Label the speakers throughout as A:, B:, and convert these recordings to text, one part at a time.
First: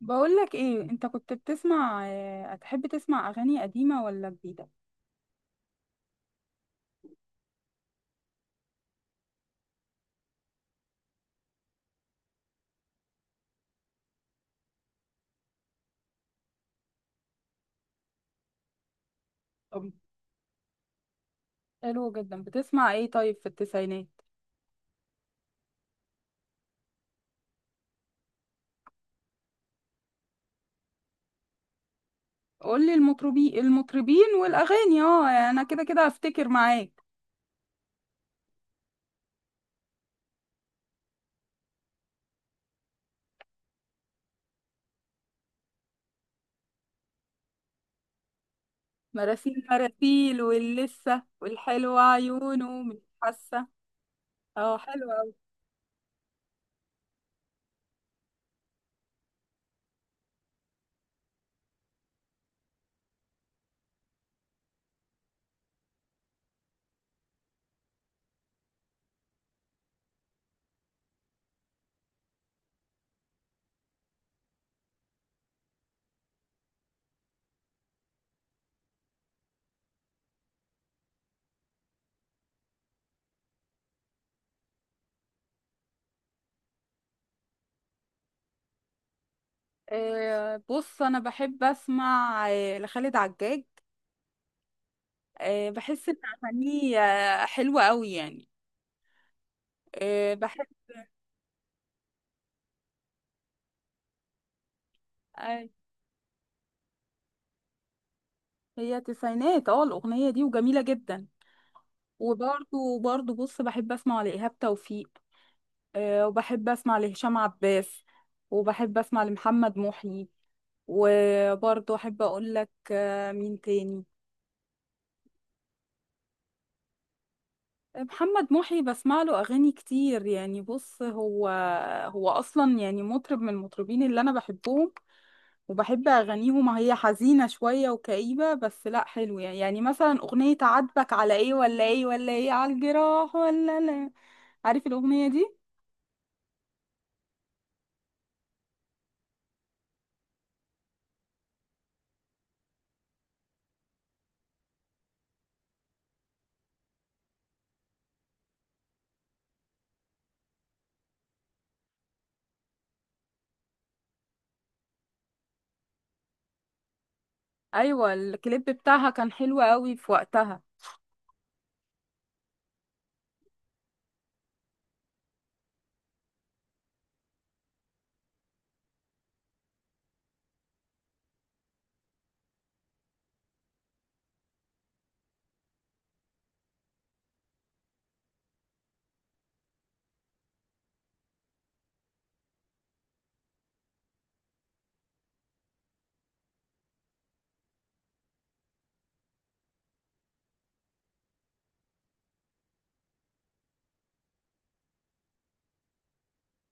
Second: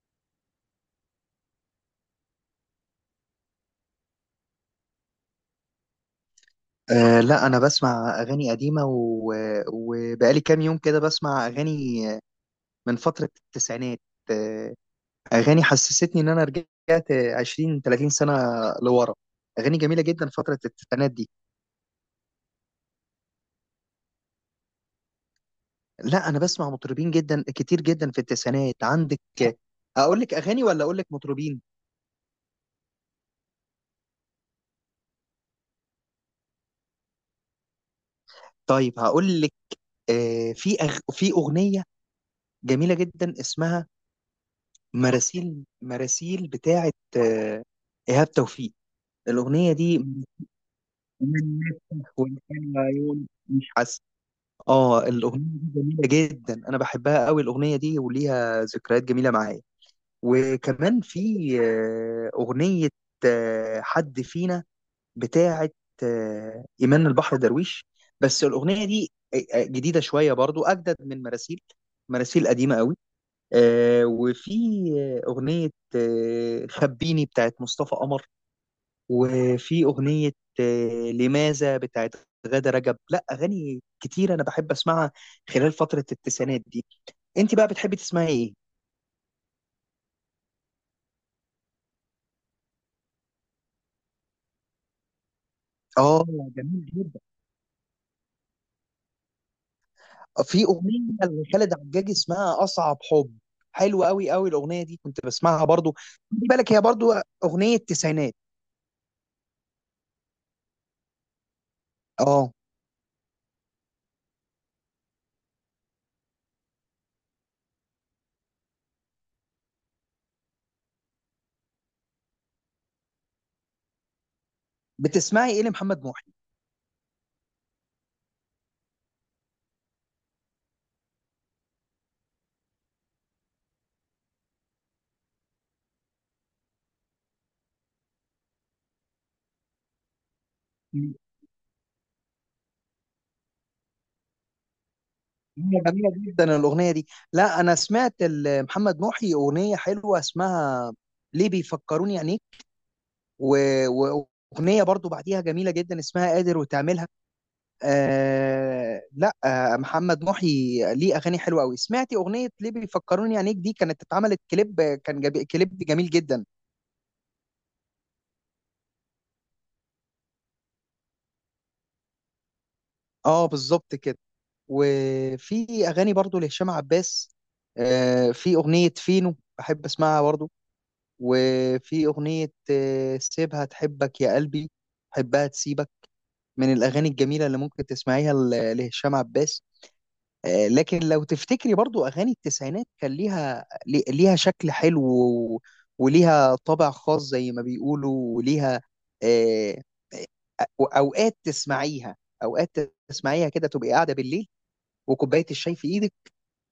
A: بقولك ايه انت كنت بتسمع هتحب تسمع اغاني قديمة ولا جديدة؟
B: لا، أنا بسمع أغاني قديمة وبقالي كام يوم كده بسمع أغاني من فترة التسعينات. أه أغاني حسستني إن أنا رجعت 20 30 سنة لورا. أغاني
A: طب
B: جميلة جدا فترة التسعينات دي.
A: حلو جدا، بتسمع ايه طيب في التسعينات؟
B: لا، أنا بسمع مطربين جدا كتير جدا في التسعينات، عندك. أقول لك أغاني ولا أقول لك مطربين؟
A: قولي المطربين والاغاني، اه انا كده كده هفتكر معاك.
B: طيب هقول لك. في أغنية جميلة جدا اسمها مراسيل، مراسيل بتاعت إيهاب توفيق.
A: مراسيل
B: الأغنية دي
A: مراسيل واللسه
B: من
A: والحلوة
B: نفتح ولسان
A: عيونه مش
B: وعيون
A: حاسة.
B: مش حاسه.
A: اه
B: اه،
A: حلوة أوي.
B: الاغنيه دي جميله جدا، انا بحبها قوي الاغنيه دي، وليها ذكريات جميله معايا. وكمان في اغنيه حد فينا بتاعه ايمان البحر درويش. بس الاغنيه دي جديده شويه برضو، اجدد من مراسيل، مراسيل قديمه قوي. وفي اغنيه خبيني بتاعه مصطفى قمر. وفي أغنية لماذا بتاعت غادة رجب. لا، أغاني كتير أنا بحب أسمعها خلال فترة التسعينات دي. أنت بقى بتحبي تسمعي إيه؟
A: بص أنا بحب أسمع لخالد عجاج. بحس إن
B: آه. جميل
A: أغانيه
B: جدا.
A: حلوة أوي يعني.
B: في
A: بحب.
B: أغنية لخالد عجاج اسمها أصعب حب، حلوة أوي أوي الأغنية دي، كنت بسمعها
A: آه،
B: برضو. خدي بالك، هي برضو أغنية تسعينات.
A: هي تسعينات، اه الأغنية دي وجميلة جدا.
B: آه.
A: وبرضه بص بحب أسمع لإيهاب توفيق. وبحب أسمع لهشام عباس، وبحب أسمع لمحمد محي. وبرضه أحب أقول لك مين تاني.
B: بتسمعي إيه لمحمد محي؟
A: محمد محي بسمع له اغاني كتير، يعني بص هو اصلا يعني مطرب من المطربين اللي انا بحبهم وبحب اغانيهم. هي حزينه شويه وكئيبه بس لا حلوه يعني. يعني مثلا اغنيه عاتبك على ايه ولا ايه ولا ايه على الجراح ولا لا، عارف الاغنيه دي؟
B: هي جميلة جدا الأغنية دي. لا، أنا سمعت محمد محي أغنية حلوة اسمها ليه بيفكروني يعني، و- و- واغنيه برضو بعديها جميله جدا اسمها قادر وتعملها. لا، محمد محي ليه اغاني حلوه قوي، سمعتي اغنيه ليه بيفكروني؟ عينيك دي كانت اتعملت كليب، كان جبي كليب جميل جدا.
A: ايوه الكليب بتاعها كان حلو قوي في وقتها.
B: اه، بالظبط كده. وفي اغاني برضو لهشام عباس، في اغنيه فينو بحب اسمعها برضو، وفي اغنيه سيبها تحبك يا قلبي، حبها تسيبك، من الاغاني الجميله اللي ممكن تسمعيها لهشام عباس. لكن لو تفتكري برضو اغاني التسعينات كان ليها، ليها شكل حلو، وليها طابع خاص زي ما بيقولوا، وليها آه، أو- اوقات تسمعيها، اوقات تسمعيها كده، تبقي قاعده بالليل وكوبايه الشاي في ايدك،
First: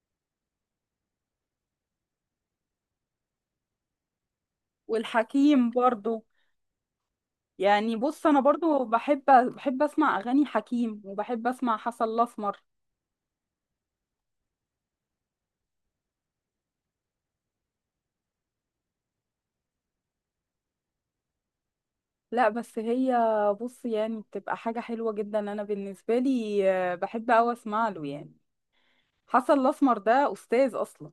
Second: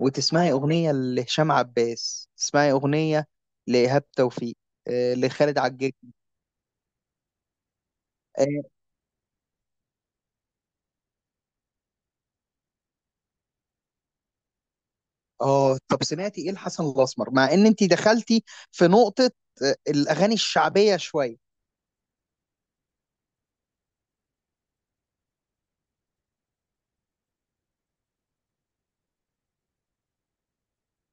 B: وتسمعي اغنيه لهشام عباس، تسمعي اغنيه لايهاب توفيق، لخالد
A: والحكيم
B: عجاج.
A: برضو، يعني بص انا
B: اه.
A: برضو بحب اسمع اغاني حكيم، وبحب اسمع حسن الاسمر.
B: طب سمعتي ايه لحسن الاسمر؟ مع ان انت دخلتي في نقطه، الاغاني الشعبيه شويه.
A: لا بس هي، بص يعني بتبقى حاجة حلوة جدا. أنا بالنسبة لي بحب أوي أسمع له يعني. حسن الأسمر ده أستاذ أصلا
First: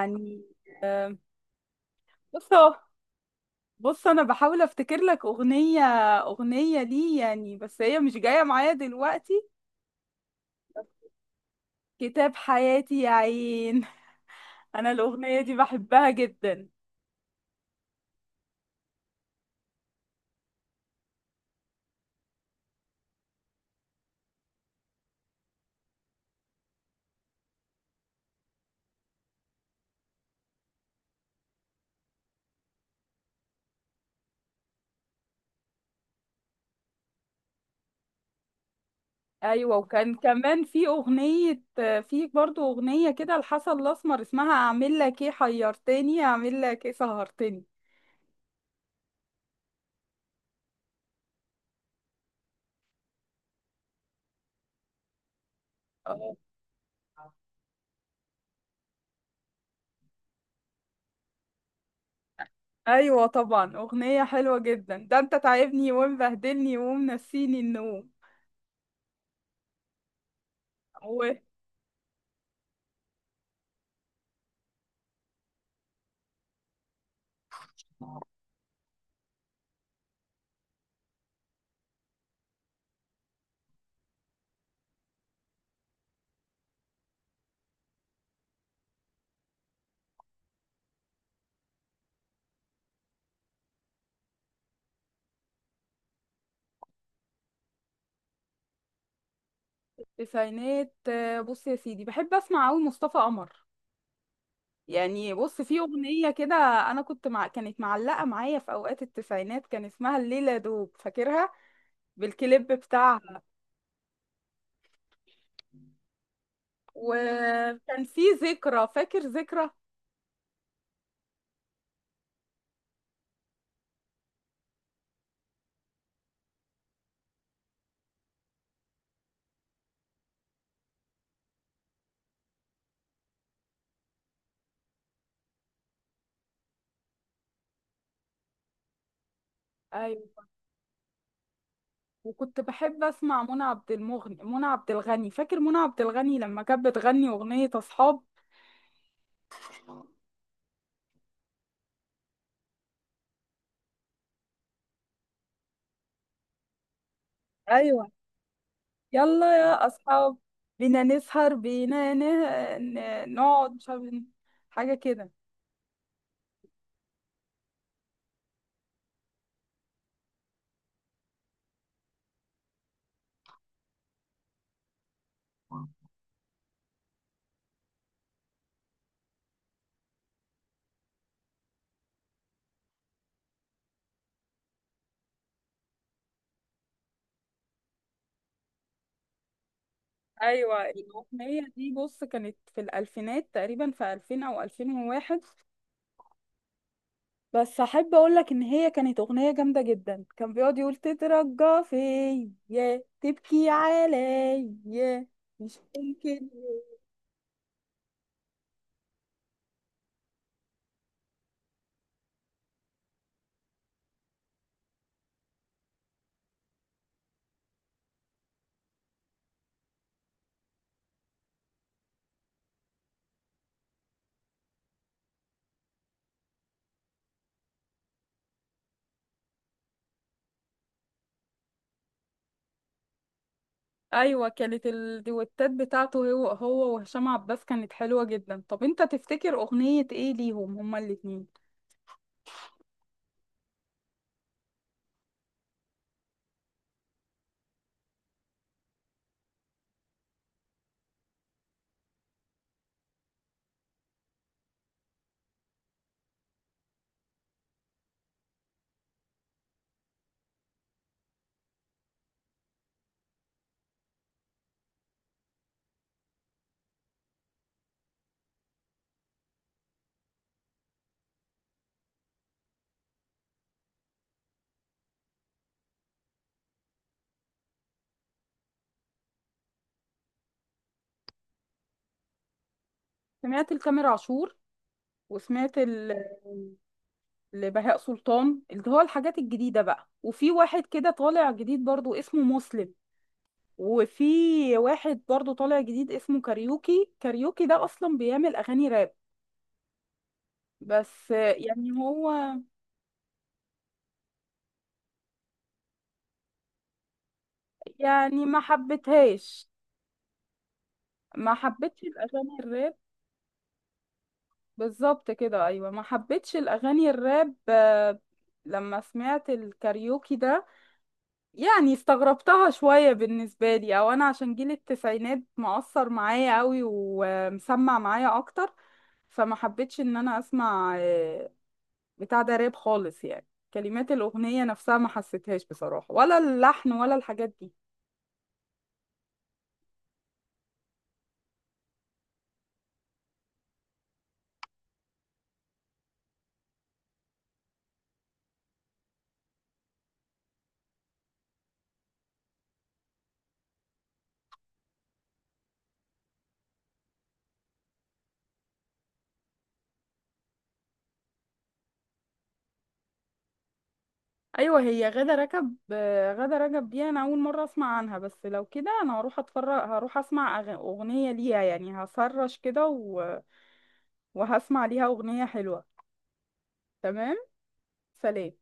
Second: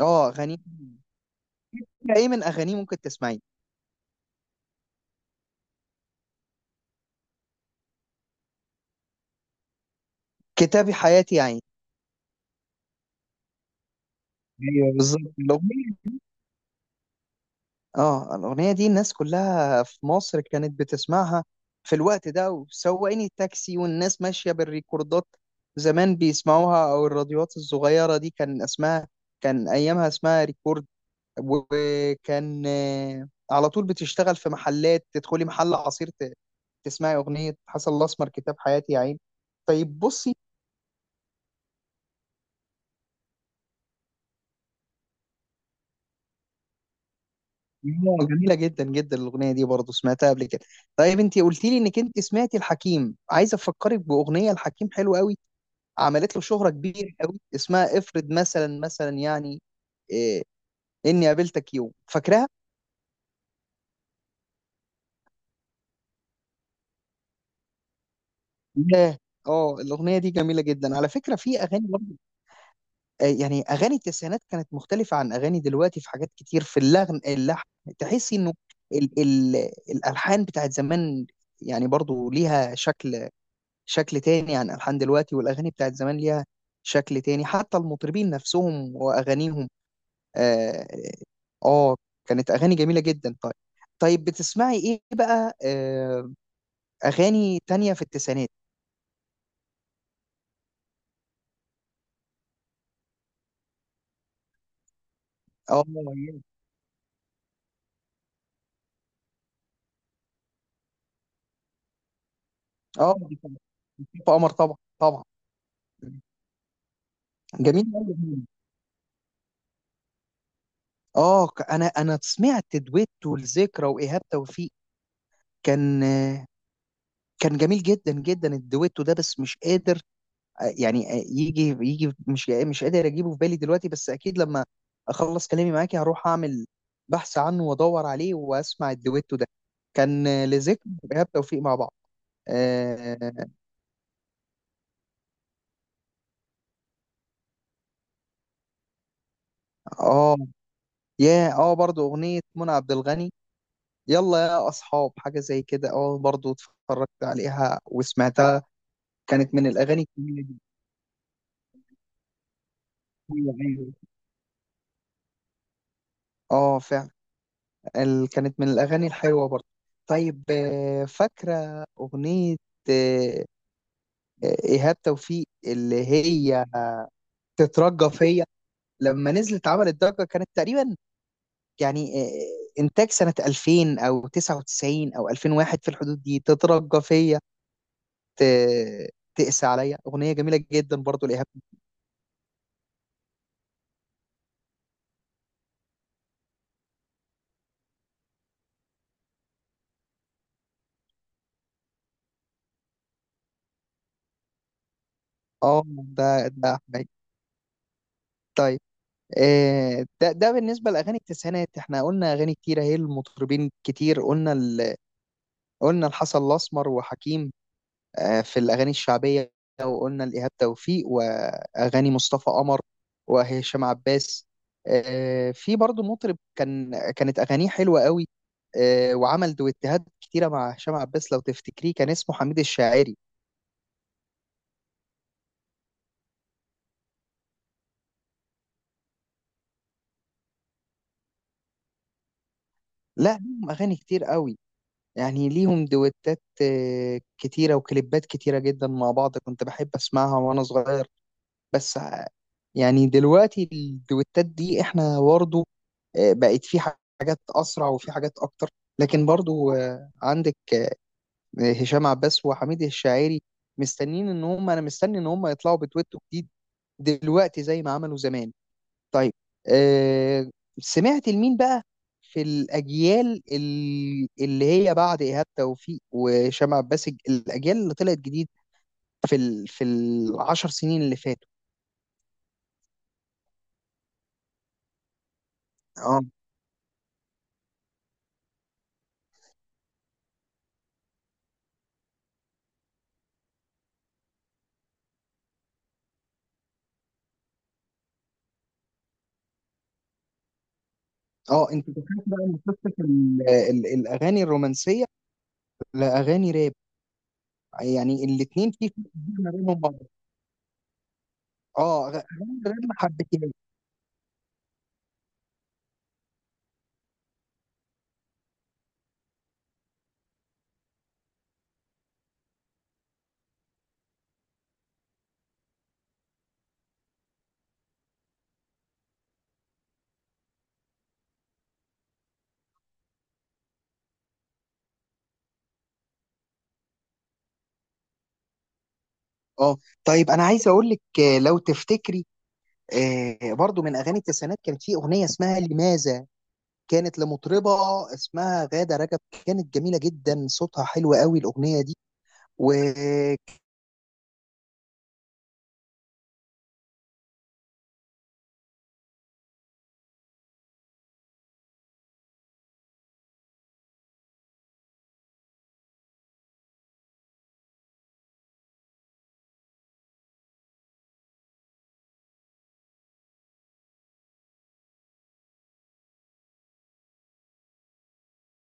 B: اه، اغاني
A: آه،
B: ايه من
A: بص
B: اغانيه
A: هو،
B: ممكن تسمعيه؟
A: بص أنا بحاول أفتكر لك أغنية، أغنية ليه يعني، بس هي مش جاية معايا دلوقتي.
B: كتابي حياتي يا عين.
A: كتاب حياتي يا عين. أنا
B: ايوه، بالظبط
A: الأغنية دي
B: الاغنيه.
A: بحبها جدا.
B: اه، الاغنيه دي الناس كلها في مصر كانت بتسمعها في الوقت ده، وسواقين التاكسي والناس ماشيه بالريكوردات زمان بيسمعوها، او الراديوات الصغيره دي كان اسمها، كان ايامها اسمها ريكورد. وكان على طول بتشتغل في محلات، تدخلي محل عصير تسمعي اغنيه حسن الاسمر كتاب حياتي يا عين.
A: أيوة،
B: طيب
A: وكان
B: بصي،
A: كمان في أغنية، في برضو أغنية كده لحسن الأسمر اسمها أعمل لك إيه حيرتني أعمل لك إيه سهرتني.
B: جميلة جدا جدا الأغنية دي برضو، سمعتها قبل كده. طيب انت قلت لي انك انت سمعتي الحكيم، عايز افكرك بأغنية الحكيم حلوة قوي،
A: آه.
B: عملت له شهرة كبيرة قوي، اسمها افرض مثلا، يعني إيه اني قابلتك يوم، فاكراها؟
A: ايوه طبعا اغنية حلوة جدا، ده انت تعبني ومبهدلني ومنسيني النوم.
B: لا. اه، الأغنية دي جميلة جدا على
A: و
B: فكرة. في أغاني برضو، يعني أغاني التسعينات كانت مختلفة عن أغاني دلوقتي في حاجات كتير في اللحن، تحسي انه ال ال الألحان بتاعت زمان، يعني برضو ليها شكل تاني عن ألحان دلوقتي، والأغاني بتاعت زمان ليها شكل تاني، حتى المطربين نفسهم وأغانيهم. آه, آه كانت أغاني جميلة جدا. طيب، طيب بتسمعي إيه بقى؟ أغاني تانية في التسعينات؟
A: تسعينات، بص يا سيدي بحب اسمع قوي مصطفى قمر. يعني بص في
B: آه.
A: اغنية كده انا كنت مع كانت معلقة معايا في اوقات التسعينات، كان اسمها الليلة دوب، فاكرها بالكليب
B: آه،
A: بتاعها.
B: في قمر، طبعا طبعا. جميل
A: وكان في
B: أوي.
A: ذكرى، فاكر ذكرى.
B: أنا سمعت دويتو الذكرى وإيهاب توفيق، كان آه، كان جميل جدا جدا الدويتو ده، بس مش قادر يعني يجي، مش قادر اجيبه في بالي دلوقتي، بس اكيد لما اخلص كلامي معاكي هروح اعمل بحث عنه وادور عليه واسمع الدويتو ده، كان
A: ايوه،
B: لذكر ايهاب توفيق مع بعض.
A: وكنت بحب
B: اه.
A: اسمع منى عبد الغني. فاكر منى عبد الغني لما كانت بتغني اغنية اصحاب؟
B: آه، يا اه برضو اغنيه منى عبد الغني، يلا يا اصحاب، حاجه زي كده، اه برضو اتفرجت عليها
A: ايوه،
B: وسمعتها، كانت
A: يلا
B: من
A: يا
B: الاغاني
A: أصحاب،
B: الجميلة جدا.
A: بينا نسهر بينا
B: ايوه،
A: نقعد مش
B: ايوه.
A: عارف، حاجة كده.
B: اه، فعلا. كانت من الاغاني الحلوه برضو. طيب، فاكره اغنيه ايهاب توفيق اللي هي تترجى فيا؟ لما نزلت عملت ضجه، كانت تقريبا يعني انتاج سنه 2000 او 99 او 2001، في الحدود دي، تترجى فيا ت- تقسى عليا، اغنيه جميله
A: أيوة
B: جدا برضو لايهاب.
A: الأغنية دي بص كانت في الألفينات تقريبا، في 2000 أو 2001. بس أحب أقولك إن هي كانت أغنية جامدة جدا. كان بيقعد يقول تترجى فيا تبكي عليا، مش
B: اه، ده
A: ممكن.
B: ده حقيقي. طيب، آه، ده ده بالنسبه لاغاني التسعينات، احنا قلنا اغاني كتيره، هي المطربين كتير. قلنا الحسن الاسمر وحكيم، في الأغاني الشعبية، وقلنا لإيهاب توفيق وأغاني مصطفى قمر وهشام عباس. في برضو مطرب كانت أغانيه حلوة قوي، وعمل دويتهات كتيرة مع هشام عباس، لو تفتكريه كان اسمه حميد الشاعري.
A: أيوة كانت الديوتات بتاعته هو وهشام عباس كانت حلوة جدا. طب أنت تفتكر أغنية إيه ليهم هما الاتنين؟
B: لا، ليهم أغاني كتير قوي، يعني ليهم دويتات كتيرة وكليبات كتيرة جدا مع بعض، كنت بحب أسمعها وأنا صغير. بس ع- يعني دلوقتي الدويتات دي احنا برضه بقت في حاجات اسرع وفي حاجات اكتر، لكن برضو عندك هشام عباس وحميد الشاعري، مستنين ان هم انا مستني ان هم يطلعوا بتويتو جديد دلوقتي زي ما عملوا زمان. طيب، آه، سمعت لمين بقى في الاجيال، اللي هي بعد ايهاب توفيق وهشام عباس، الاجيال اللي طلعت جديد في في العشر سنين اللي فاتوا؟
A: سمعت لتامر عاشور، وسمعت لبهاء سلطان اللي هو الحاجات الجديدة بقى. وفي واحد كده طالع جديد برضو اسمه مسلم. وفي واحد برضو طالع جديد اسمه كاريوكي. ده اصلا بيعمل اغاني راب. بس
B: اه،
A: يعني
B: انت دخلت
A: هو
B: بقى مسكت الاغاني الرومانسيه لاغاني راب، يعني
A: يعني ما
B: الاثنين في فرق كبير ما
A: حبيتهاش،
B: بينهم بعض.
A: ما
B: اه،
A: حبيتش الاغاني
B: اغاني الراب
A: الراب.
B: ما حبيتهاش.
A: بالظبط كده، ايوه ما حبيتش الاغاني الراب. لما سمعت الكاريوكي ده يعني استغربتها شوية بالنسبة لي. او انا عشان جيل التسعينات مؤثر معايا قوي ومسمع معايا اكتر، فما حبيتش ان انا اسمع بتاع ده راب خالص يعني. كلمات الاغنية نفسها ما حسيتهاش بصراحة، ولا اللحن ولا الحاجات دي.
B: اه، طيب انا عايز اقول لك، لو تفتكري برضو من اغاني التسعينات، كانت في اغنيه اسمها لماذا، كانت لمطربه اسمها غاده رجب، كانت جميله جدا، صوتها حلو قوي الاغنيه دي.
A: ايوه هي غادة رجب، غادة رجب دي انا اول مرة اسمع عنها. بس لو كده انا هروح اتفرج، هروح اسمع اغنية ليها يعني، هسرش كده و... وهسمع ليها اغنية حلوة. تمام، سلام.